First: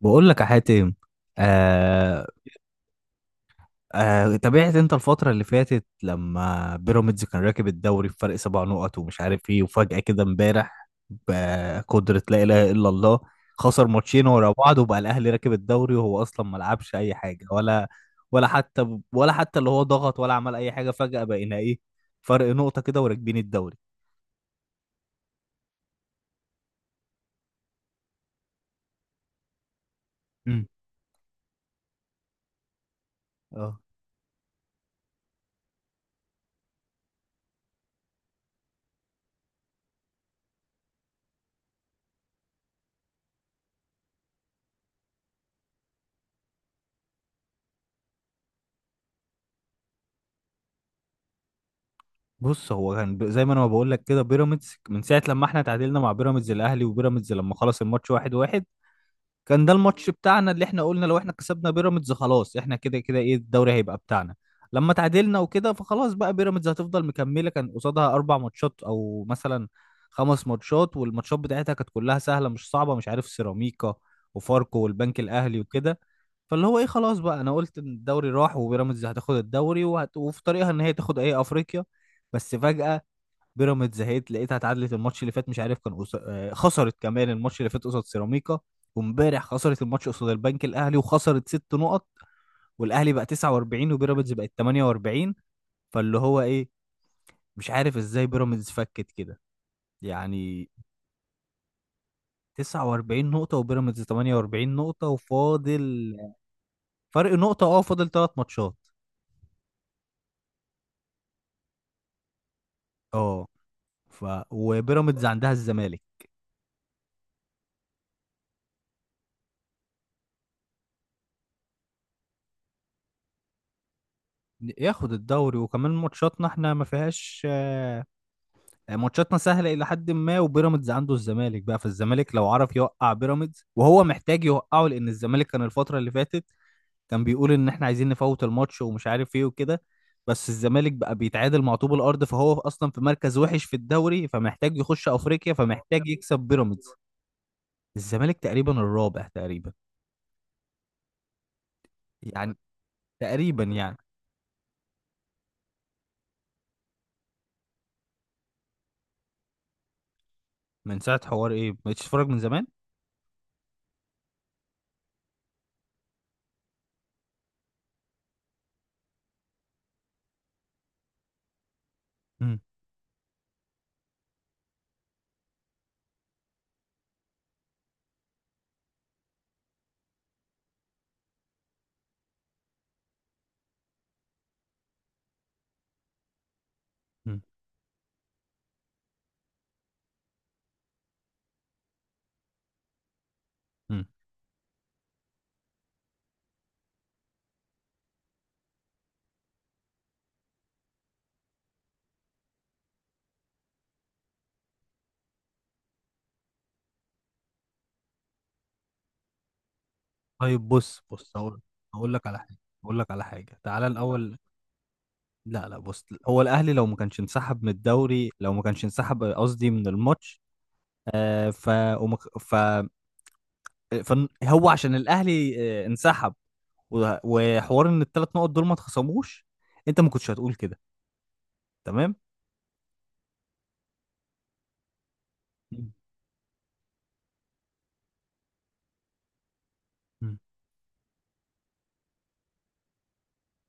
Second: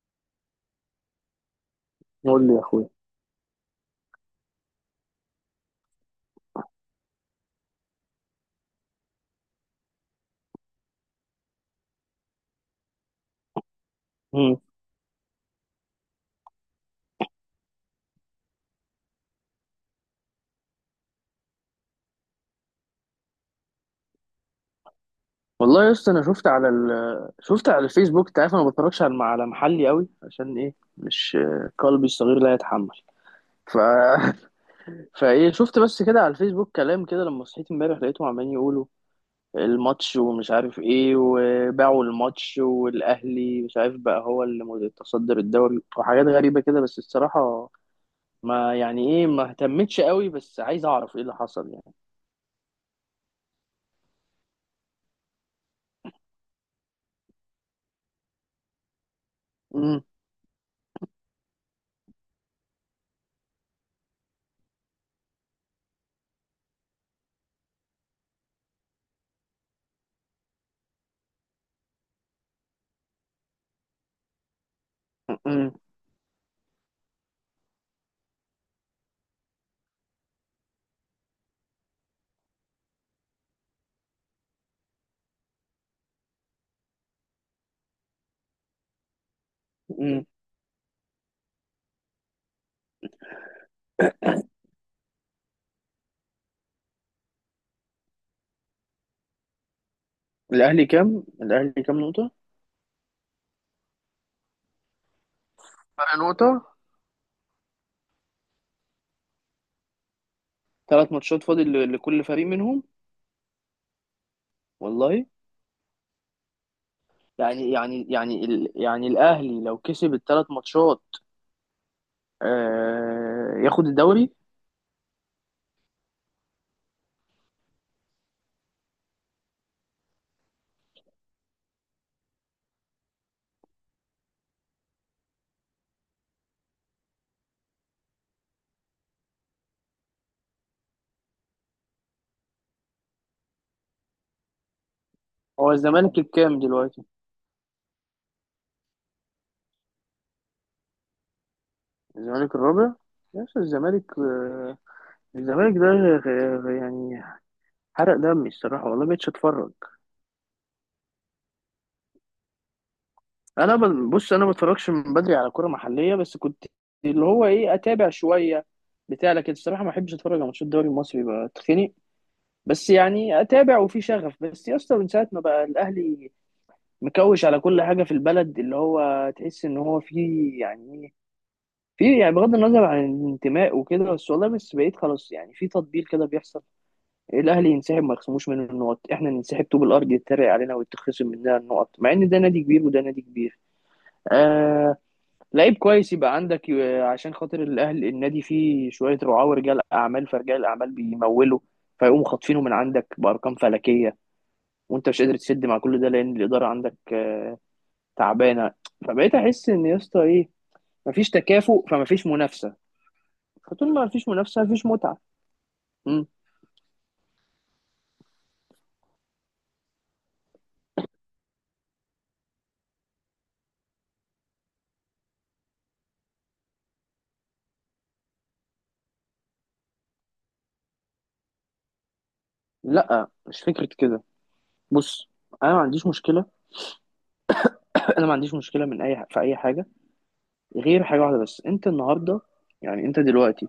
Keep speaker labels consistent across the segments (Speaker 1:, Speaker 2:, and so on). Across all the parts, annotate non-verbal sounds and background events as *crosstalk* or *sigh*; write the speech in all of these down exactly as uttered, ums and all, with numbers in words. Speaker 1: بقول لك يا حاتم. آه.
Speaker 2: قول لي يا اخويا.
Speaker 1: آه تابعت انت الفترة اللي فاتت لما بيراميدز كان راكب الدوري بفرق سبع نقط ومش عارف ايه. وفجأة كده امبارح بقدرة لا إله إلا الله خسر ماتشين ورا
Speaker 2: مم.
Speaker 1: بعض وبقى الأهلي راكب الدوري، وهو أصلا ما لعبش أي حاجة ولا ولا حتى ولا حتى اللي هو ضغط ولا عمل أي حاجة. فجأة بقينا ايه، فرق نقطة كده وراكبين الدوري.
Speaker 2: والله يا اسطى، انا شفت على ال... شفت على الفيسبوك. انت عارف انا ما بتفرجش على على محلي قوي عشان
Speaker 1: مم.
Speaker 2: ايه؟ مش قلبي الصغير لا يتحمل. ف...
Speaker 1: اه،
Speaker 2: *laughs* فايه، شفت بس كده على الفيسبوك كلام كده. لما صحيت امبارح لقيتهم عمالين يقولوا الماتش ومش عارف ايه، وباعوا الماتش، والاهلي مش عارف بقى هو اللي متصدر الدوري، وحاجات غريبة كده. بس الصراحة ما يعني ايه، ما اهتمتش قوي، بس عايز اعرف ايه اللي حصل يعني.
Speaker 1: بص، هو كان ب- زي ما انا ما بقول لك كده. بيراميدز من ساعه لما احنا تعادلنا مع بيراميدز، الاهلي وبيراميدز لما خلص الماتش واحد واحد. كان ده
Speaker 2: مم.
Speaker 1: الماتش بتاعنا اللي احنا قلنا لو احنا كسبنا بيراميدز خلاص احنا كده كده ايه الدوري هيبقى بتاعنا. لما تعادلنا وكده فخلاص بقى بيراميدز هتفضل مكملة. كان قصادها اربع ماتشات او مثلا خمس ماتشات، والماتشات بتاعتها كانت كلها سهلة مش صعبة، مش عارف، سيراميكا وفاركو والبنك الاهلي
Speaker 2: مم.
Speaker 1: وكده. فاللي هو ايه، خلاص بقى انا قلت ان الدوري راح وبيراميدز هتاخد الدوري، وهت... وفي طريقها ان هي تاخد ايه افريقيا. بس فجأة بيراميدز زهقت، لقيتها اتعادلت الماتش اللي فات، مش عارف كان قص... آه، خسرت كمان الماتش اللي فات قصاد سيراميكا. وامبارح خسرت الماتش
Speaker 2: مم.
Speaker 1: قصاد البنك الاهلي وخسرت ست نقط. والاهلي بقى تسعة وأربعين وبيراميدز بقت تمانية وأربعين. فاللي هو ايه، مش عارف ازاي بيراميدز فكت كده يعني.
Speaker 2: الاهلي كام الاهلي كام نقطة؟
Speaker 1: 49 نقطة وبيراميدز 48 نقطة،
Speaker 2: فرق
Speaker 1: وفاضل
Speaker 2: نقطة.
Speaker 1: فرق نقطة. اه، فاضل ثلاث ماتشات.
Speaker 2: ثلاث ماتشات فاضل ل- لكل فريق منهم.
Speaker 1: اه. ف
Speaker 2: والله،
Speaker 1: وبيراميدز عندها الزمالك.
Speaker 2: يعني يعني يعني ال... يعني الأهلي لو كسب الثلاث ماتشات آه... ياخد الدوري.
Speaker 1: ياخد الدوري، وكمان ماتشاتنا احنا ما فيهاش، آه، ماتشاتنا سهله الى حد ما. وبيراميدز عنده الزمالك بقى، فالزمالك لو عرف يوقع بيراميدز وهو محتاج يوقعه، لان الزمالك كان الفتره اللي فاتت كان بيقول ان احنا عايزين نفوت الماتش ومش عارف ايه وكده. بس الزمالك بقى بيتعادل مع طوب الارض، فهو اصلا في مركز وحش في الدوري، فمحتاج يخش افريقيا
Speaker 2: هو
Speaker 1: فمحتاج
Speaker 2: الزمالك
Speaker 1: يكسب
Speaker 2: الكام
Speaker 1: بيراميدز.
Speaker 2: دلوقتي؟
Speaker 1: الزمالك تقريبا الرابع تقريبا
Speaker 2: الزمالك
Speaker 1: يعني.
Speaker 2: الرابع؟ يا أسطى
Speaker 1: تقريبا يعني.
Speaker 2: الزمالك، آه، الزمالك ده غ- غ- يعني حرق دمي الصراحة، والله مبقتش أتفرج.
Speaker 1: من ساعه حوار ايه ما بقتش تتفرج من زمان.
Speaker 2: أنا ب... بص، أنا ما بتفرجش من بدري على كرة محلية، بس كنت اللي هو إيه أتابع شوية بتاع. لكن الصراحة ما بحبش أتفرج على ماتشات الدوري المصري، بتخنق.
Speaker 1: مم.
Speaker 2: بس يعني اتابع وفي شغف. بس يا اسطى من ساعه ما بقى الاهلي مكوش على كل حاجه في البلد، اللي هو تحس ان هو في يعني، في يعني بغض النظر عن الانتماء وكده، بس والله بس بقيت خلاص يعني في تطبيل كده بيحصل.
Speaker 1: مم.
Speaker 2: الاهلي ينسحب ما يخصموش منه النقط، احنا ننسحب طوب الارض يتريق علينا ويتخصم مننا النقط، مع ان ده نادي كبير وده نادي كبير.
Speaker 1: مم.
Speaker 2: آه لعيب كويس يبقى عندك آه، عشان خاطر الاهلي، النادي فيه شويه رعاه ورجال اعمال، فرجال اعمال بيمولوا فيقوموا خاطفينه من عندك بارقام فلكيه، وانت مش قادر تسد، مع كل ده لان الاداره عندك آه، تعبانه. فبقيت احس ان، يا اسطى، ايه،
Speaker 1: طيب، بص
Speaker 2: مفيش
Speaker 1: بص، هقول.
Speaker 2: تكافؤ
Speaker 1: هقول لك
Speaker 2: فمفيش
Speaker 1: على حاجه.
Speaker 2: منافسه.
Speaker 1: هقول لك على حاجه تعالى
Speaker 2: فطول ما مفيش
Speaker 1: الاول.
Speaker 2: منافسه مفيش متعه.
Speaker 1: لا لا، بص،
Speaker 2: مم.
Speaker 1: هو الاهلي لو ما كانش انسحب من الدوري، لو ما كانش انسحب قصدي من الماتش. آه ف ومك... ف فن- هو عشان الاهلي آه انسحب و- وحوار ان الثلاث نقط دول ما اتخصموش، انت ما كنتش هتقول كده. تمام.
Speaker 2: لا مش فكره كده. بص، انا ما
Speaker 1: مم.
Speaker 2: عنديش مشكله. *laughs* انا ما عنديش مشكله من اي في اي حاجه،
Speaker 1: مم.
Speaker 2: غير حاجه واحده بس. انت النهارده، يعني انت دلوقتي،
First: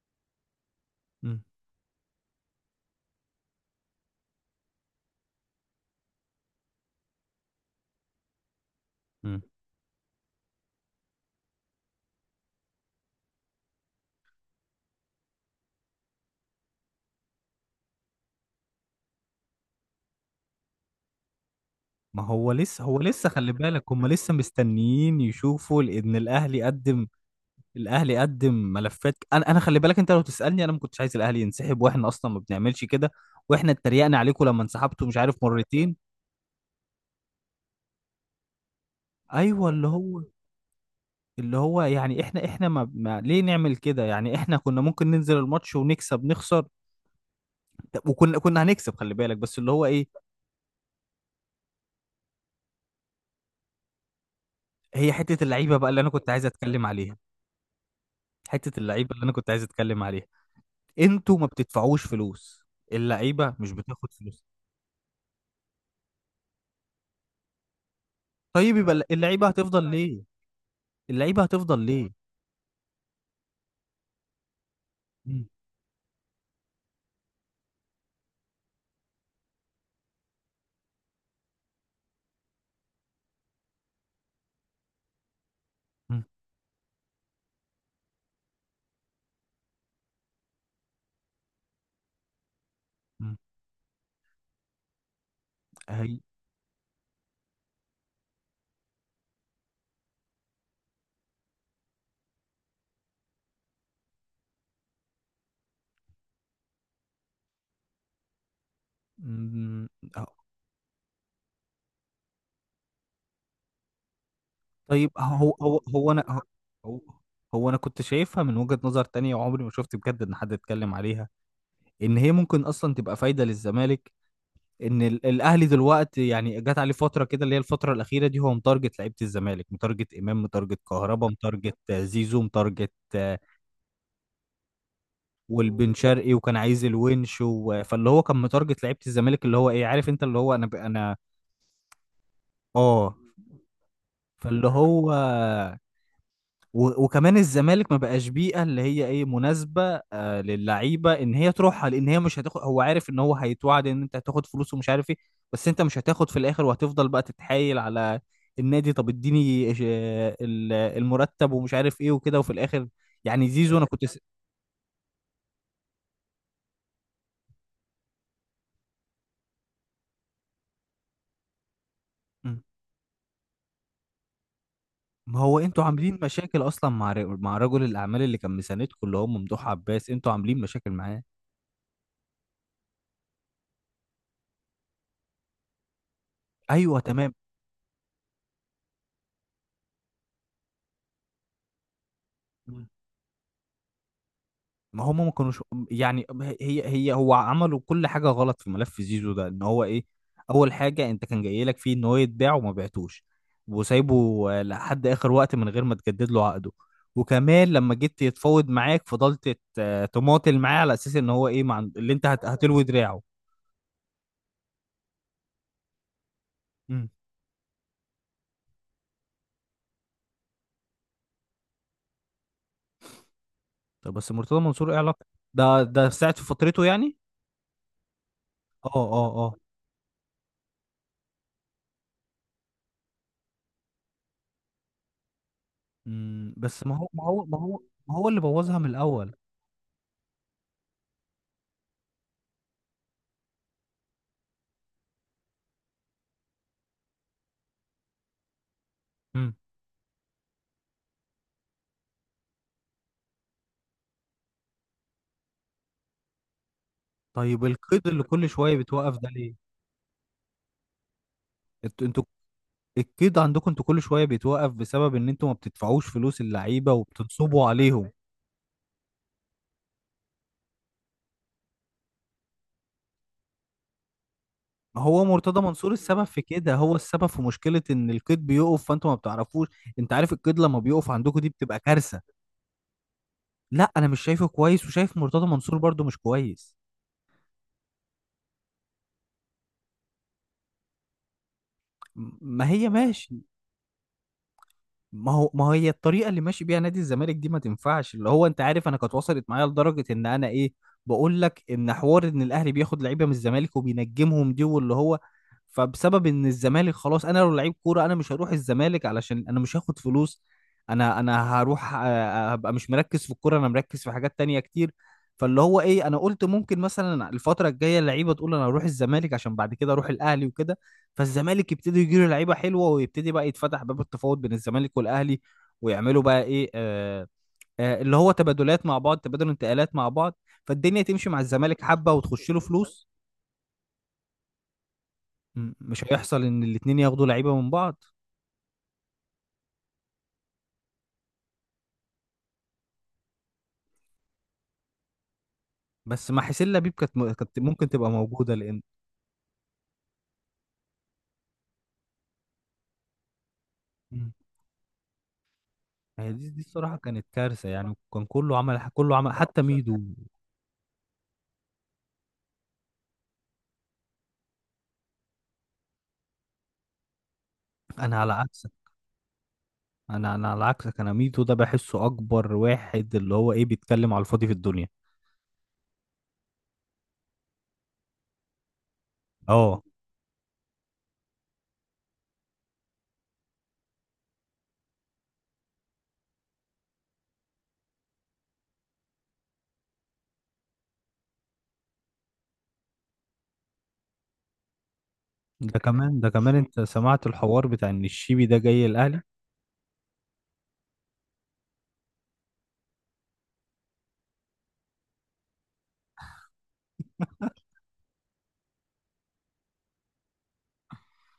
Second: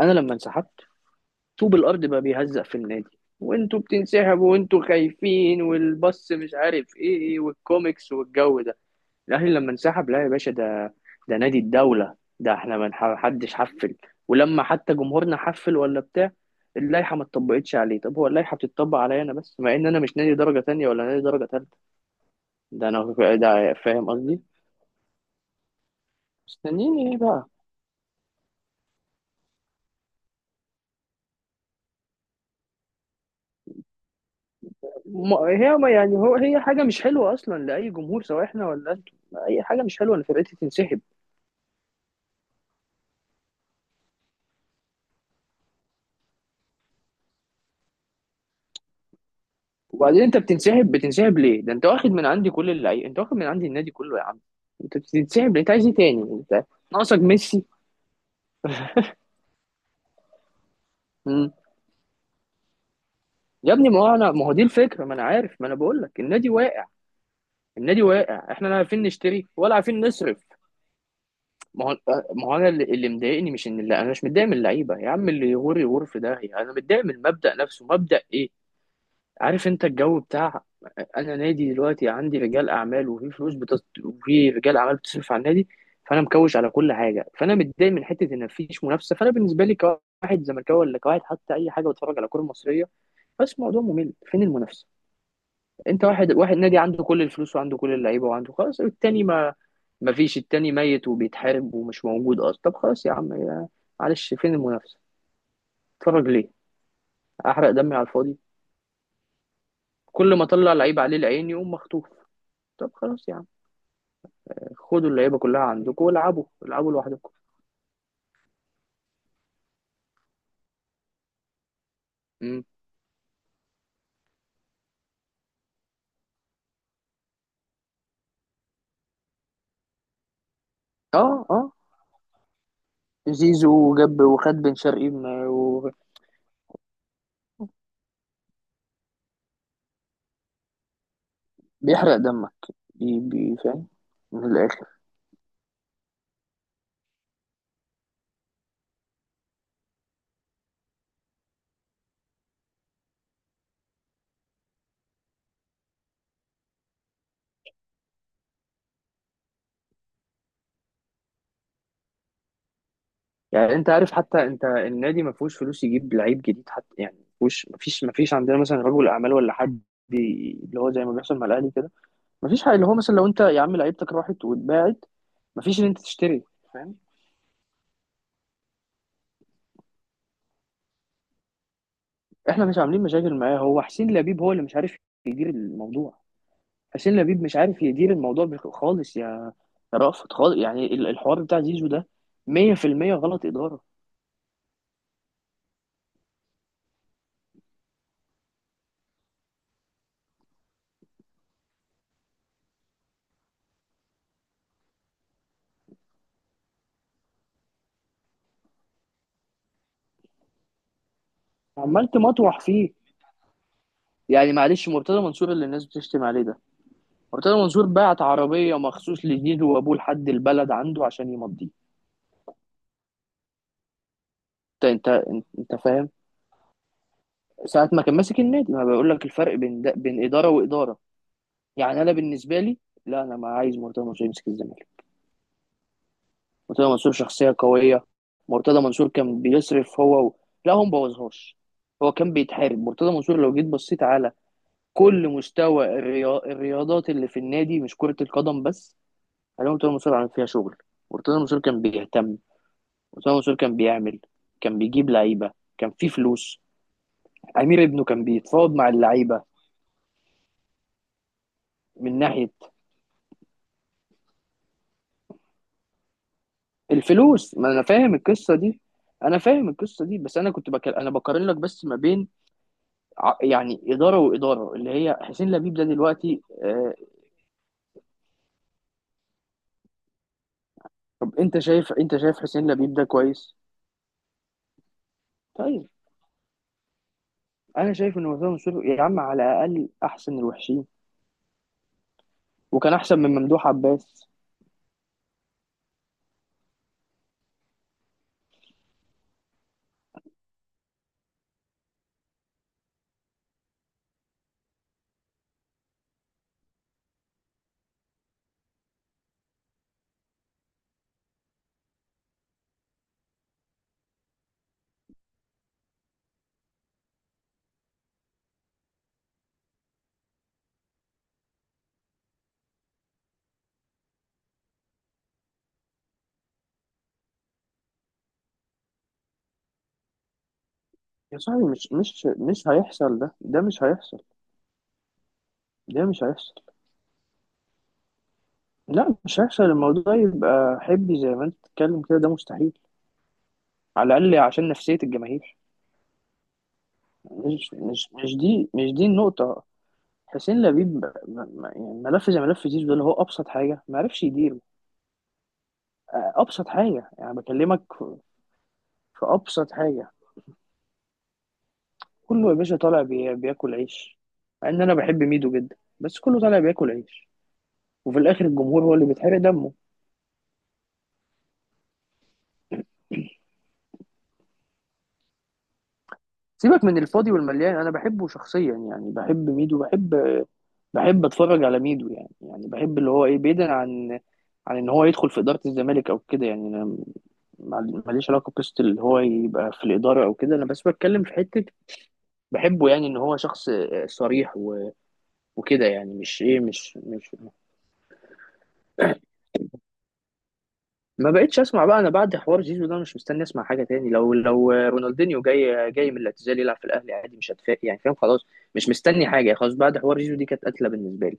Speaker 2: انا لما انسحبت
Speaker 1: مم.
Speaker 2: طوب الارض بقى بيهزق في النادي، وانتوا بتنسحبوا وانتوا خايفين والبص مش عارف ايه والكوميكس والجو ده.
Speaker 1: مم.
Speaker 2: الاهلي لما انسحب، لا يا باشا، ده ده نادي الدوله، ده احنا ما نح- حدش حفل، ولما حتى جمهورنا حفل ولا بتاع. اللائحه ما اتطبقتش عليه، طب هو اللائحه بتتطبق عليا انا بس، مع ان انا مش نادي درجه تانية ولا نادي درجه تالتة.
Speaker 1: ما هو لسه
Speaker 2: ده
Speaker 1: هو
Speaker 2: انا
Speaker 1: لسه خلي
Speaker 2: ده
Speaker 1: بالك، هم
Speaker 2: فاهم
Speaker 1: لسه
Speaker 2: قصدي.
Speaker 1: مستنيين يشوفوا لان الاهلي قدم.
Speaker 2: مستنيين ايه بقى؟
Speaker 1: الاهلي قدم ملفات. انا انا خلي بالك، انت لو تسالني انا ما كنتش عايز الاهلي ينسحب، واحنا اصلا ما بنعملش كده. واحنا اتريقنا عليكم لما انسحبتوا مش عارف
Speaker 2: ما هي، ما
Speaker 1: مرتين.
Speaker 2: يعني، هو هي حاجه مش حلوه اصلا لاي جمهور، سواء احنا ولا انتوا. اي
Speaker 1: ايوه،
Speaker 2: حاجه
Speaker 1: اللي
Speaker 2: مش حلوه
Speaker 1: هو
Speaker 2: ان فرقتي تنسحب.
Speaker 1: اللي هو يعني احنا احنا ما, ما ليه نعمل كده يعني. احنا كنا ممكن ننزل الماتش ونكسب نخسر. طب وكنا كنا هنكسب خلي بالك، بس اللي هو
Speaker 2: وبعدين
Speaker 1: ايه
Speaker 2: انت بتنسحب، بتنسحب ليه؟ ده انت واخد من عندي كل اللعيبه، انت واخد من عندي النادي كله يا عم. انت
Speaker 1: هي حتة
Speaker 2: بتنسحب ليه؟ انت
Speaker 1: اللعيبة
Speaker 2: عايز
Speaker 1: بقى
Speaker 2: ايه
Speaker 1: اللي انا
Speaker 2: تاني
Speaker 1: كنت عايز
Speaker 2: انت؟
Speaker 1: اتكلم عليها.
Speaker 2: ناقصك ميسي.
Speaker 1: حتة اللعيبة اللي انا كنت عايز اتكلم عليها، انتوا ما
Speaker 2: مم.
Speaker 1: بتدفعوش فلوس. اللعيبة مش
Speaker 2: يا ابني ما
Speaker 1: بتاخد
Speaker 2: هو انا،
Speaker 1: فلوس.
Speaker 2: ما هو دي الفكره. ما انا عارف، ما انا بقول لك النادي واقع. النادي واقع، احنا لا
Speaker 1: طيب يبقى
Speaker 2: عارفين
Speaker 1: اللعيبة
Speaker 2: نشتري ولا
Speaker 1: هتفضل
Speaker 2: عارفين
Speaker 1: ليه.
Speaker 2: نصرف.
Speaker 1: اللعيبة هتفضل
Speaker 2: ما هو،
Speaker 1: ليه.
Speaker 2: ما هو، انا اللي, اللي مضايقني مش ان، لا انا مش متضايق من اللعيبه، يا عم
Speaker 1: مم.
Speaker 2: اللي يغور يغور في داهيه. انا متضايق من المبدا نفسه. مبدا ايه؟ عارف انت الجو بتاع، انا نادي دلوقتي عندي رجال اعمال وفي فلوس بتص... وفي رجال اعمال بتصرف على النادي. فانا
Speaker 1: مم.
Speaker 2: مكوش على كل حاجه، فانا متضايق من حته ان مفيش منافسه. فانا بالنسبه لي كواحد زملكاوي ولا كواحد حتى اي حاجه بتفرج على الكوره المصريه،
Speaker 1: مم.
Speaker 2: بس الموضوع ممل. فين المنافسه؟ انت
Speaker 1: هي.
Speaker 2: واحد، واحد نادي عنده كل الفلوس وعنده كل اللعيبه وعنده خلاص، التاني ما ما فيش، التاني ميت وبيتحارب ومش موجود اصلا. طب خلاص يا عم، يا معلش، فين المنافسه؟ اتفرج ليه؟ احرق دمي على الفاضي،
Speaker 1: مم.
Speaker 2: كل ما اطلع لعيب عليه العين يقوم مخطوف. طب خلاص يا عم، خدوا
Speaker 1: طيب،
Speaker 2: اللعيبه
Speaker 1: هو
Speaker 2: كلها
Speaker 1: هو
Speaker 2: عندكم
Speaker 1: هو انا هو
Speaker 2: والعبوا العبوا
Speaker 1: هو
Speaker 2: لوحدكم.
Speaker 1: هو انا كنت شايفها من وجهة نظر تانية، وعمري ما شفت بجد ان حد اتكلم عليها ان هي
Speaker 2: امم.
Speaker 1: ممكن اصلا تبقى فايدة للزمالك. ان ال- الاهلي دلوقتي يعني جات عليه فترة كده اللي هي الفترة الاخيرة دي، هو متارجت لعيبة الزمالك، متارجت امام، متارجت كهربا،
Speaker 2: اه اه.
Speaker 1: متارجت آه، زيزو، متارجت آه،
Speaker 2: زيزو جاب وخد بن شرقي من-
Speaker 1: والبن شرقي، وكان عايز الونش. و- فاللي هو كان متارجت لعيبة الزمالك، اللي هو ايه، عارف انت اللي هو انا ب... انا.
Speaker 2: وبيحرق دمك.
Speaker 1: اه.
Speaker 2: بي بي فاهم، من
Speaker 1: فاللي
Speaker 2: الاخر.
Speaker 1: هو و- وكمان الزمالك ما بقاش بيئة اللي هي ايه مناسبة آه للعيبة ان هي تروحها، لان هي مش هتاخد. هو عارف ان هو هيتوعد ان انت هتاخد فلوس ومش عارف ايه، بس انت مش هتاخد في الاخر، وهتفضل بقى تتحايل على النادي. طب اديني ج- ال- المرتب ومش عارف ايه وكده، وفي الاخر يعني
Speaker 2: يعني
Speaker 1: زيزو انا
Speaker 2: انت
Speaker 1: كنت
Speaker 2: عارف،
Speaker 1: س...
Speaker 2: حتى انت النادي ما فيهوش فلوس يجيب لعيب جديد حتى، يعني ما فيهوش ما فيش ما فيش عندنا مثلا رجل اعمال ولا حد، ي- اللي هو زي ما بيحصل مع الاهلي كده. ما
Speaker 1: مم.
Speaker 2: فيش حاجه، اللي هو مثلا لو انت يا عم لعيبتك راحت واتباعت
Speaker 1: ما هو
Speaker 2: ما فيش
Speaker 1: انتوا
Speaker 2: ان انت
Speaker 1: عاملين
Speaker 2: تشتري،
Speaker 1: مشاكل اصلا
Speaker 2: فاهم؟
Speaker 1: مع ر- مع رجل الاعمال اللي كان مساندكم اللي هو ممدوح عباس، انتوا عاملين مشاكل معاه.
Speaker 2: احنا مش عاملين مشاكل معاه، هو حسين لبيب هو اللي مش عارف يدير الموضوع.
Speaker 1: ايوه
Speaker 2: حسين
Speaker 1: تمام.
Speaker 2: لبيب مش عارف يدير الموضوع بخ- خالص، يا يا رأفت، خالص. يعني ال- الحوار بتاع زيزو ده مائة في المئة غلط اداره.
Speaker 1: ما هم ما كانوش يعني. هي هي هو عملوا كل حاجة غلط في ملف زيزو ده ان هو ايه. اول حاجة انت كان جاي لك فيه ان هو يتباع وما بعتوش، وسايبه آه، لحد اخر وقت من غير ما تجدد له عقده. وكمان لما جيت يتفاوض معاك، فضلت ت- تماطل معاه على اساس ان هو ايه مع
Speaker 2: عمال
Speaker 1: اللي انت هت...
Speaker 2: تمطوح
Speaker 1: هتلوي
Speaker 2: فيه.
Speaker 1: دراعه.
Speaker 2: يعني معلش، مرتضى منصور اللي الناس بتشتم عليه ده،
Speaker 1: امم
Speaker 2: مرتضى منصور بعت عربية مخصوص لزيزو وأبوه لحد البلد عنده عشان يمضيه.
Speaker 1: طب، بس مرتضى منصور ايه
Speaker 2: انت
Speaker 1: علاقة؟
Speaker 2: انت انت
Speaker 1: ده ده
Speaker 2: فاهم،
Speaker 1: في ساعة في فترته يعني.
Speaker 2: ساعة ما كان ماسك النادي، ما
Speaker 1: اه
Speaker 2: بقول لك
Speaker 1: اه
Speaker 2: الفرق
Speaker 1: اه.
Speaker 2: بين ده، بين إدارة وإدارة. يعني أنا بالنسبة لي، لا، أنا ما عايز مرتضى منصور يمسك الزمالك،
Speaker 1: امم بس
Speaker 2: مرتضى
Speaker 1: ما هو
Speaker 2: منصور
Speaker 1: ما هو
Speaker 2: شخصية
Speaker 1: ما هو
Speaker 2: قوية.
Speaker 1: ما هو اللي بوظها
Speaker 2: مرتضى
Speaker 1: من
Speaker 2: منصور
Speaker 1: الاول.
Speaker 2: كان بيصرف، هو و... لا هو مبوظهاش، هو كان بيتحارب. مرتضى منصور لو جيت بصيت على كل مستوى الريا... الرياضات اللي في النادي، مش كرة القدم بس،
Speaker 1: امم
Speaker 2: هلاقي مرتضى منصور عامل فيها شغل. مرتضى منصور كان بيهتم، أسامة منصور كان بيعمل، كان بيجيب لعيبة، كان في فلوس،
Speaker 1: طيب
Speaker 2: أمير ابنه
Speaker 1: القيد اللي
Speaker 2: كان
Speaker 1: كل
Speaker 2: بيتفاوض
Speaker 1: شوية
Speaker 2: مع
Speaker 1: بتوقف ده
Speaker 2: اللعيبة
Speaker 1: ليه؟ انتوا
Speaker 2: من
Speaker 1: انتوا
Speaker 2: ناحية
Speaker 1: القيد عندكم انتوا كل شويه بيتوقف بسبب ان انتوا ما بتدفعوش فلوس اللعيبه
Speaker 2: الفلوس.
Speaker 1: وبتنصبوا
Speaker 2: ما أنا
Speaker 1: عليهم.
Speaker 2: فاهم القصة دي، أنا فاهم القصة دي، بس أنا كنت بك... أنا بقارن لك بس ما بين، ع- يعني إدارة وإدارة، اللي هي
Speaker 1: هو
Speaker 2: حسين
Speaker 1: مرتضى
Speaker 2: لبيب ده
Speaker 1: منصور السبب
Speaker 2: دلوقتي.
Speaker 1: في كده،
Speaker 2: آه...
Speaker 1: هو السبب في مشكله ان القيد بيقف، فانتوا ما بتعرفوش. انت عارف القيد لما بيقف
Speaker 2: طب
Speaker 1: عندكم دي
Speaker 2: أنت
Speaker 1: بتبقى
Speaker 2: شايف، أنت
Speaker 1: كارثه.
Speaker 2: شايف حسين لبيب ده كويس؟
Speaker 1: لا انا مش شايفه كويس، وشايف مرتضى منصور
Speaker 2: طيب،
Speaker 1: برضو مش كويس.
Speaker 2: أنا شايف إن أسامة منصور يا عم على الأقل أحسن الوحشين،
Speaker 1: م- ما هي
Speaker 2: وكان أحسن
Speaker 1: ماشي.
Speaker 2: من ممدوح عباس.
Speaker 1: ما هو، ما هي الطريقه اللي ماشي بيها نادي الزمالك دي ما تنفعش. اللي هو انت عارف، انا كانت وصلت معايا لدرجه ان انا ايه، بقول لك ان حوار ان الاهلي بياخد لعيبه من الزمالك وبينجمهم دي، واللي هو فبسبب ان الزمالك خلاص، انا لو لعيب كوره انا مش هروح الزمالك علشان انا مش هاخد فلوس. انا انا هروح آه، هبقى مش مركز في الكوره، انا مركز في حاجات تانية كتير. فاللي هو ايه، انا قلت ممكن مثلا الفتره الجايه اللعيبه تقول انا هروح الزمالك عشان بعد كده اروح الاهلي وكده، فالزمالك يبتدي يجيله لعيبه حلوه ويبتدي بقى يتفتح باب التفاوض بين الزمالك والاهلي، ويعملوا بقى ايه، آه آه اللي هو تبادلات مع بعض، تبادل انتقالات مع بعض، فالدنيا تمشي
Speaker 2: يا
Speaker 1: مع
Speaker 2: صاحبي
Speaker 1: الزمالك
Speaker 2: مش
Speaker 1: حبه
Speaker 2: مش
Speaker 1: وتخش له
Speaker 2: مش
Speaker 1: فلوس.
Speaker 2: هيحصل، ده ده مش هيحصل،
Speaker 1: م- مش
Speaker 2: ده مش
Speaker 1: هيحصل
Speaker 2: هيحصل،
Speaker 1: ان الاتنين ياخدوا لعيبه من بعض.
Speaker 2: لا مش هيحصل. الموضوع يبقى حبي زي ما انت بتتكلم كده، ده مستحيل، على الاقل عشان نفسيه الجماهير.
Speaker 1: بس مع حسين لبيب كانت م- كانت
Speaker 2: مش
Speaker 1: ممكن تبقى
Speaker 2: مش مش
Speaker 1: موجوده
Speaker 2: دي
Speaker 1: لان...
Speaker 2: مش دي النقطه. حسين لبيب ب- ب- يعني ملف زي ملف زيزو ده، اللي هو ابسط حاجه ما عرفش
Speaker 1: مم.
Speaker 2: يدير.
Speaker 1: هي
Speaker 2: آه،
Speaker 1: دي دي
Speaker 2: ابسط
Speaker 1: الصراحه
Speaker 2: حاجه
Speaker 1: كانت
Speaker 2: يعني،
Speaker 1: كارثه
Speaker 2: بكلمك
Speaker 1: يعني،
Speaker 2: في
Speaker 1: كان كله عمل كله
Speaker 2: في
Speaker 1: عمل حتى
Speaker 2: ابسط
Speaker 1: ميدو.
Speaker 2: حاجه. كله يا باشا طالع بي- بياكل عيش، مع ان انا بحب ميدو جدا، بس كله طالع بياكل عيش،
Speaker 1: انا
Speaker 2: وفي
Speaker 1: على
Speaker 2: الاخر
Speaker 1: عكسك.
Speaker 2: الجمهور هو اللي بيتحرق دمه.
Speaker 1: انا انا على عكسك، انا ميدو ده بحسه اكبر واحد اللي هو ايه، بيتكلم على الفاضي في الدنيا.
Speaker 2: سيبك من الفاضي والمليان، انا بحبه شخصيا، يعني بحب ميدو،
Speaker 1: اه.
Speaker 2: بحب بحب اتفرج على ميدو، يعني يعني بحب اللي هو ايه، بعيدا عن عن ان هو يدخل في اداره الزمالك او كده. يعني انا ما- ماليش علاقه بقصه اللي هو يبقى في الاداره او كده، انا بس بتكلم في حته بحبه، يعني ان هو شخص صريح و-
Speaker 1: ده
Speaker 2: وكده، يعني
Speaker 1: كمان ده
Speaker 2: مش
Speaker 1: كمان
Speaker 2: ايه،
Speaker 1: انت
Speaker 2: مش
Speaker 1: سمعت
Speaker 2: مش.
Speaker 1: الحوار بتاع ان الشيبي ده جاي الاهلي.
Speaker 2: ما بقتش اسمع بقى انا بعد حوار زيزو ده، مش مستني اسمع حاجه تاني. لو لو رونالدينيو جاي جاي من الاعتزال يلعب في الاهلي عادي، مش هتفاجئ يعني، فاهم؟ خلاص، مش مستني حاجه. خلاص، بعد حوار زيزو دي كانت قتله بالنسبه لي.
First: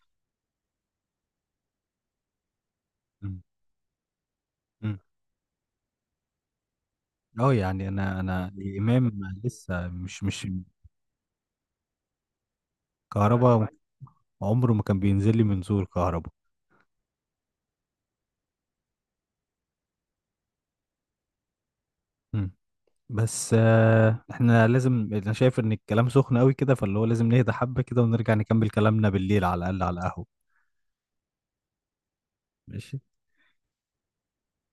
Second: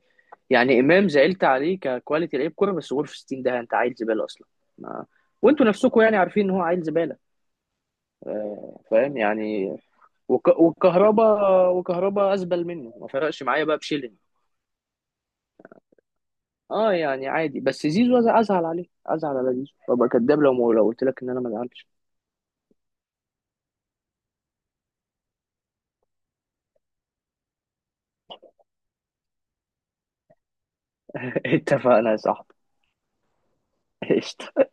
Speaker 2: يعني امام زعلت عليه ككواليتي لعيب كوره، بس غور في
Speaker 1: مم.
Speaker 2: ستين، ده انت عيل زباله اصلا.
Speaker 1: مم.
Speaker 2: ما... وانتوا نفسكم يعني عارفين ان هو عيل زباله.
Speaker 1: اه، يعني انا انا
Speaker 2: آه،
Speaker 1: امام
Speaker 2: فاهم يعني.
Speaker 1: لسه مش مش
Speaker 2: وك... وكهربا، وكهربا ازبل منه، ما فرقش معايا
Speaker 1: كهربا.
Speaker 2: بقى بشيلين.
Speaker 1: عمره ما كان بينزل لي من زور كهربا.
Speaker 2: اه يعني عادي، بس زيزو أز- ازعل عليه، ازعل على زيزو. ابقى كداب لو لو قلت لك ان انا ما ازعلش.
Speaker 1: مم. بس آه، احنا لازم، انا شايف ان الكلام سخن قوي كده، فاللي هو لازم نهدى حبة كده ونرجع نكمل كلامنا بالليل على الاقل على القهوة.
Speaker 2: اتفقنا يا صاحبي.
Speaker 1: ماشي.
Speaker 2: *laughs* قشطة.